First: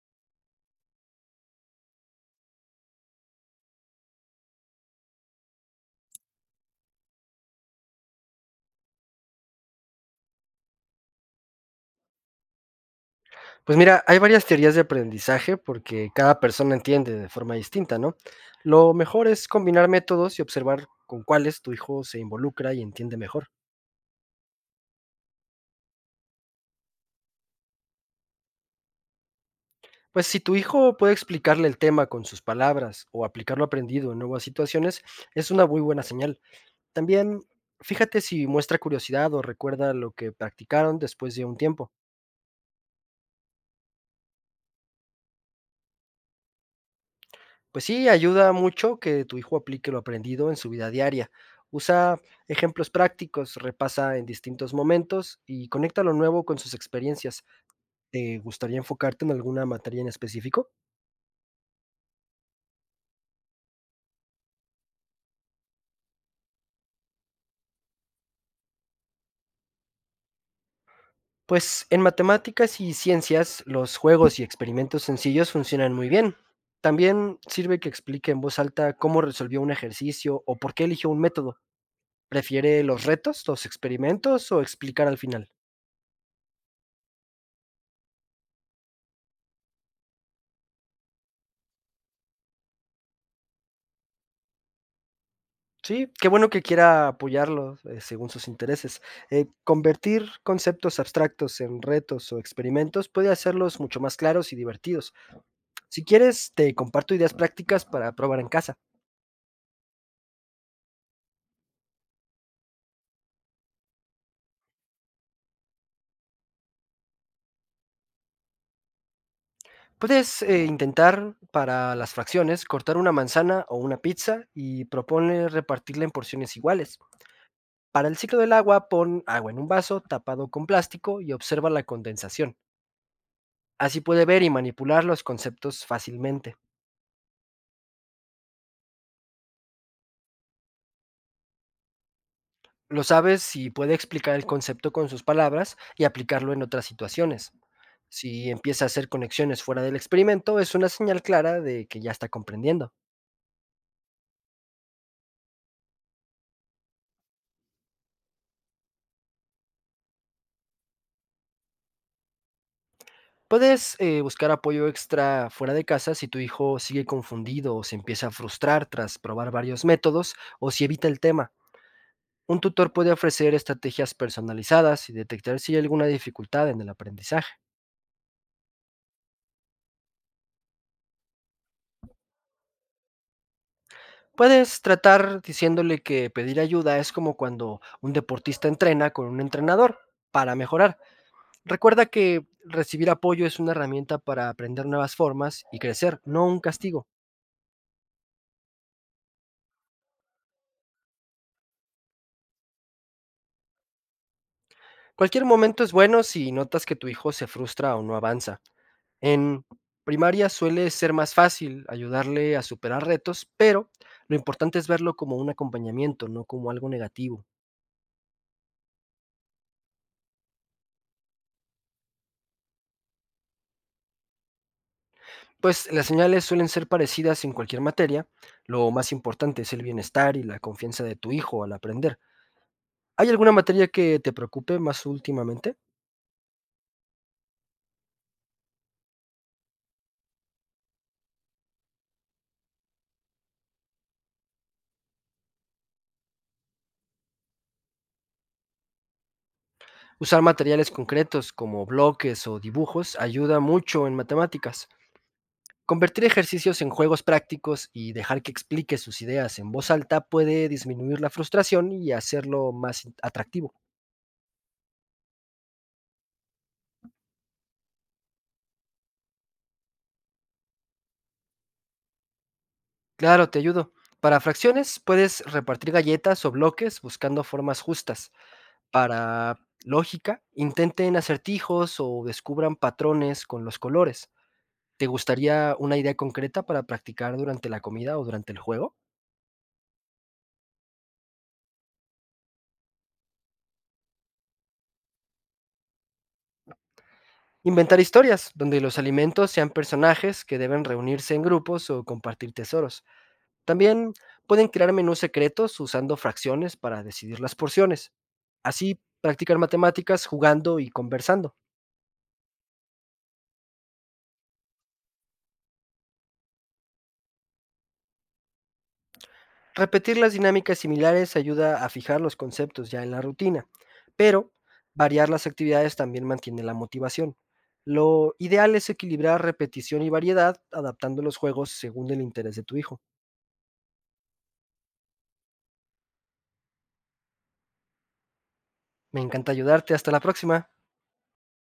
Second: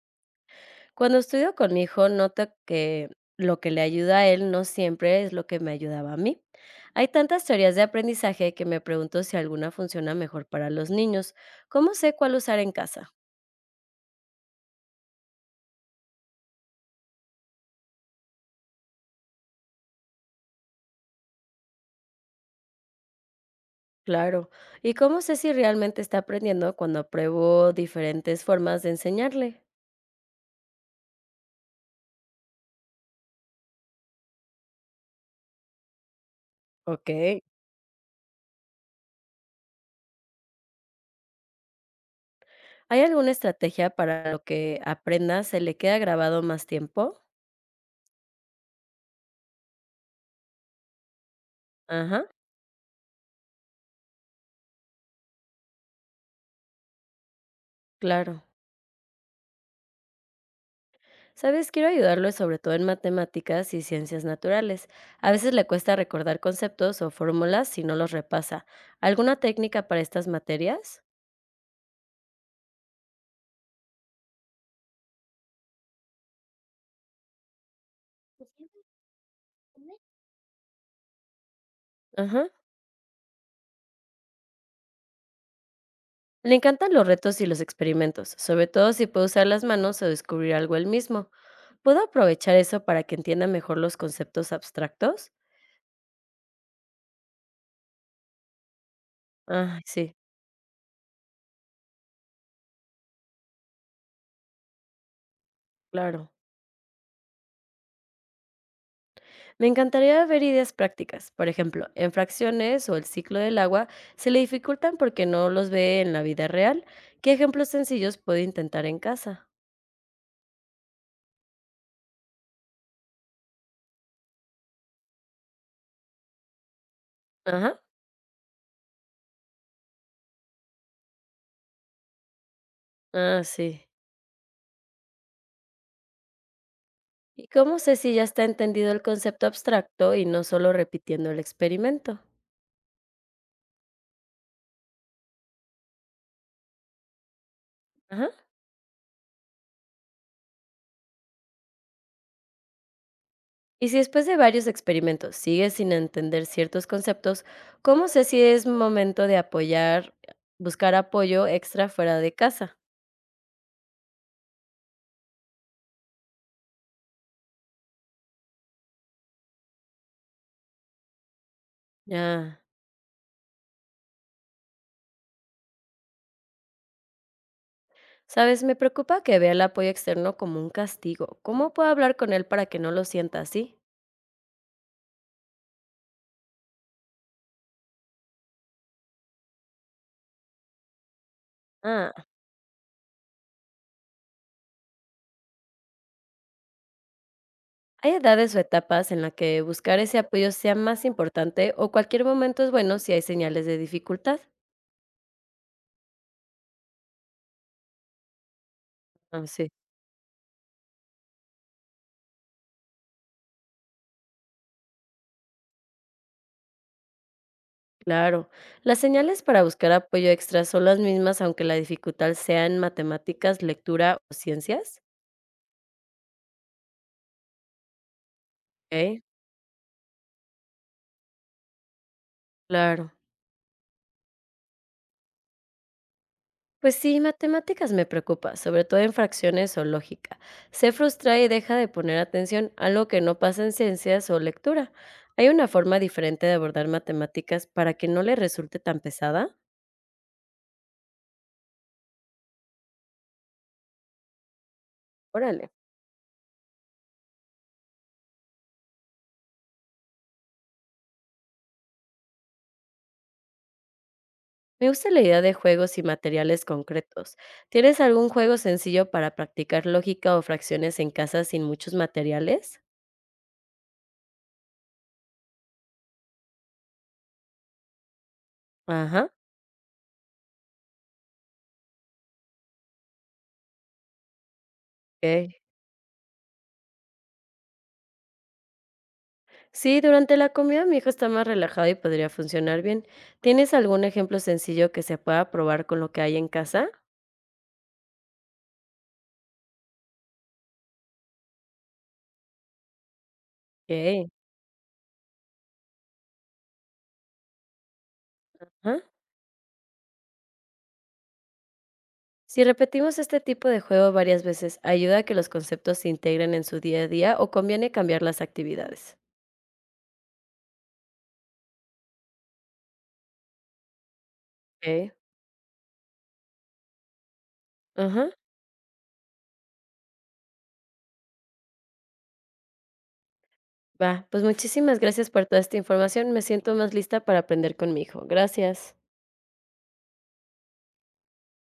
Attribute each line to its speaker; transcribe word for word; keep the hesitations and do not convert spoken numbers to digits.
Speaker 1: Cuando estudio con mi hijo, noto que lo que le ayuda a él no siempre es lo que me ayudaba a mí. Hay tantas teorías de aprendizaje que me pregunto si alguna funciona mejor para los niños. ¿Cómo sé cuál usar en casa?
Speaker 2: Pues mira, hay varias teorías de aprendizaje porque cada persona entiende de forma distinta, ¿no? Lo mejor es combinar métodos y observar con cuáles tu hijo se involucra y entiende mejor.
Speaker 1: Claro. ¿Y cómo sé si realmente está aprendiendo cuando pruebo diferentes formas de enseñarle?
Speaker 2: Pues si tu hijo puede explicarle el tema con sus palabras o aplicar lo aprendido en nuevas situaciones, es una muy buena señal.
Speaker 1: Ok.
Speaker 2: También fíjate si muestra curiosidad o recuerda lo que practicaron después de un tiempo.
Speaker 1: ¿Hay alguna estrategia para lo que aprenda se le queda grabado más tiempo?
Speaker 2: Pues sí, ayuda mucho que tu hijo aplique lo aprendido en su vida diaria. Usa
Speaker 1: Ajá,
Speaker 2: ejemplos prácticos, repasa en distintos momentos y conecta lo nuevo con sus experiencias. ¿Te
Speaker 1: claro.
Speaker 2: gustaría enfocarte en alguna materia en específico?
Speaker 1: Sabes, quiero ayudarlo sobre todo en matemáticas y ciencias naturales. A veces le cuesta recordar conceptos o fórmulas si no los repasa. ¿Alguna técnica para estas materias?
Speaker 2: Pues en matemáticas y ciencias, los juegos y experimentos sencillos funcionan muy bien. También sirve que explique en voz alta cómo resolvió un ejercicio o por qué eligió un método.
Speaker 1: Ajá.
Speaker 2: ¿Prefiere los retos, los experimentos o explicar al final?
Speaker 1: Le encantan los retos y los experimentos, sobre todo si puede usar las manos o descubrir algo él mismo. ¿Puedo aprovechar eso para que entienda mejor los conceptos abstractos?
Speaker 2: Sí, qué bueno que quiera apoyarlo, eh, según sus intereses. Eh,
Speaker 1: Ah, sí,
Speaker 2: convertir conceptos abstractos en retos o experimentos puede hacerlos mucho más claros y divertidos. Si
Speaker 1: claro.
Speaker 2: quieres, te comparto ideas prácticas para probar en casa.
Speaker 1: Me encantaría ver ideas prácticas. Por ejemplo, en fracciones o el ciclo del agua se le dificultan porque no los ve en la vida real. ¿Qué ejemplos sencillos puedo intentar en casa?
Speaker 2: Puedes eh, intentar para las fracciones cortar una manzana o una pizza y propone repartirla en porciones iguales.
Speaker 1: Ajá.
Speaker 2: Para el ciclo del agua, pon agua en un vaso tapado con plástico y observa la condensación.
Speaker 1: Ah, sí.
Speaker 2: Así puede ver y manipular los conceptos fácilmente.
Speaker 1: ¿Y cómo sé si ya está entendido el concepto abstracto y no solo repitiendo el experimento?
Speaker 2: Lo sabes si puede explicar el concepto con sus palabras y aplicarlo en otras situaciones.
Speaker 1: Ajá.
Speaker 2: Si empieza a hacer conexiones fuera del experimento, es una señal clara de que ya está comprendiendo.
Speaker 1: Y si después de varios experimentos sigue sin entender ciertos conceptos, ¿cómo sé si es momento de apoyar, buscar apoyo extra fuera de casa?
Speaker 2: Puedes eh, buscar apoyo extra fuera de casa si tu hijo sigue confundido o se empieza a frustrar tras probar varios métodos o si evita el tema.
Speaker 1: Ya.
Speaker 2: Un tutor puede ofrecer estrategias personalizadas y detectar si hay alguna dificultad en el aprendizaje.
Speaker 1: Sabes, me preocupa que vea el apoyo externo como un castigo. ¿Cómo puedo hablar con él para que no lo sienta así?
Speaker 2: Puedes tratar diciéndole que pedir ayuda es como cuando un deportista entrena con un entrenador para mejorar. Recuerda
Speaker 1: Ah,
Speaker 2: que recibir apoyo es una herramienta para aprender nuevas formas y crecer, no un castigo.
Speaker 1: ¿hay edades o etapas en las que buscar ese apoyo sea más importante o cualquier momento es bueno si hay señales de dificultad?
Speaker 2: Cualquier momento es bueno si notas que tu hijo se frustra o no avanza.
Speaker 1: Ah,
Speaker 2: En
Speaker 1: sí,
Speaker 2: primaria suele ser más fácil ayudarle a superar retos, pero lo importante es verlo como un acompañamiento, no como algo negativo.
Speaker 1: claro. ¿Las señales para buscar apoyo extra son las mismas aunque la dificultad sea en matemáticas, lectura o ciencias?
Speaker 2: Pues las señales suelen ser parecidas en cualquier materia. Lo más
Speaker 1: Ok,
Speaker 2: importante es el bienestar y la confianza de tu hijo al aprender.
Speaker 1: claro.
Speaker 2: ¿Hay alguna materia que te preocupe más últimamente?
Speaker 1: Pues sí, matemáticas me preocupa, sobre todo en fracciones o lógica. Se frustra y deja de poner atención, algo que no pasa en ciencias o lectura. ¿Hay una forma diferente de abordar matemáticas para que no le resulte tan pesada?
Speaker 2: Usar materiales concretos como bloques o dibujos ayuda mucho en matemáticas.
Speaker 1: Órale.
Speaker 2: Convertir ejercicios en juegos prácticos y dejar que explique sus ideas en voz alta puede disminuir la frustración y hacerlo más in- atractivo.
Speaker 1: Me gusta la idea de juegos y materiales concretos. ¿Tienes algún juego sencillo para practicar lógica o fracciones en casa sin muchos materiales?
Speaker 2: Claro, te ayudo. Para fracciones puedes repartir galletas o bloques buscando formas justas.
Speaker 1: Ajá,
Speaker 2: Para lógica, intenten acertijos o descubran patrones con los colores. ¿Te
Speaker 1: ok.
Speaker 2: gustaría una idea concreta para practicar durante la comida o durante el juego?
Speaker 1: Sí, durante la comida mi hijo está más relajado y podría funcionar bien. ¿Tienes algún ejemplo sencillo que se pueda probar con lo que hay en casa?
Speaker 2: Inventar historias donde los alimentos sean personajes que deben reunirse en grupos o compartir tesoros. También
Speaker 1: Ok,
Speaker 2: pueden crear menús secretos usando fracciones para decidir las porciones. Así
Speaker 1: ajá.
Speaker 2: practicar matemáticas jugando y conversando.
Speaker 1: Si repetimos este tipo de juego varias veces, ¿ayuda a que los conceptos se integren en su día a día o conviene cambiar las actividades?
Speaker 2: Repetir las dinámicas similares ayuda a fijar los conceptos ya en la rutina, pero
Speaker 1: Ok,
Speaker 2: variar las actividades también mantiene la motivación.
Speaker 1: ajá.
Speaker 2: Lo ideal es equilibrar repetición y variedad, adaptando los juegos según el interés de tu hijo.
Speaker 1: Va, pues muchísimas gracias por toda esta información. Me siento más lista para aprender con mi hijo. Gracias.
Speaker 2: Me encanta ayudarte. Hasta la próxima.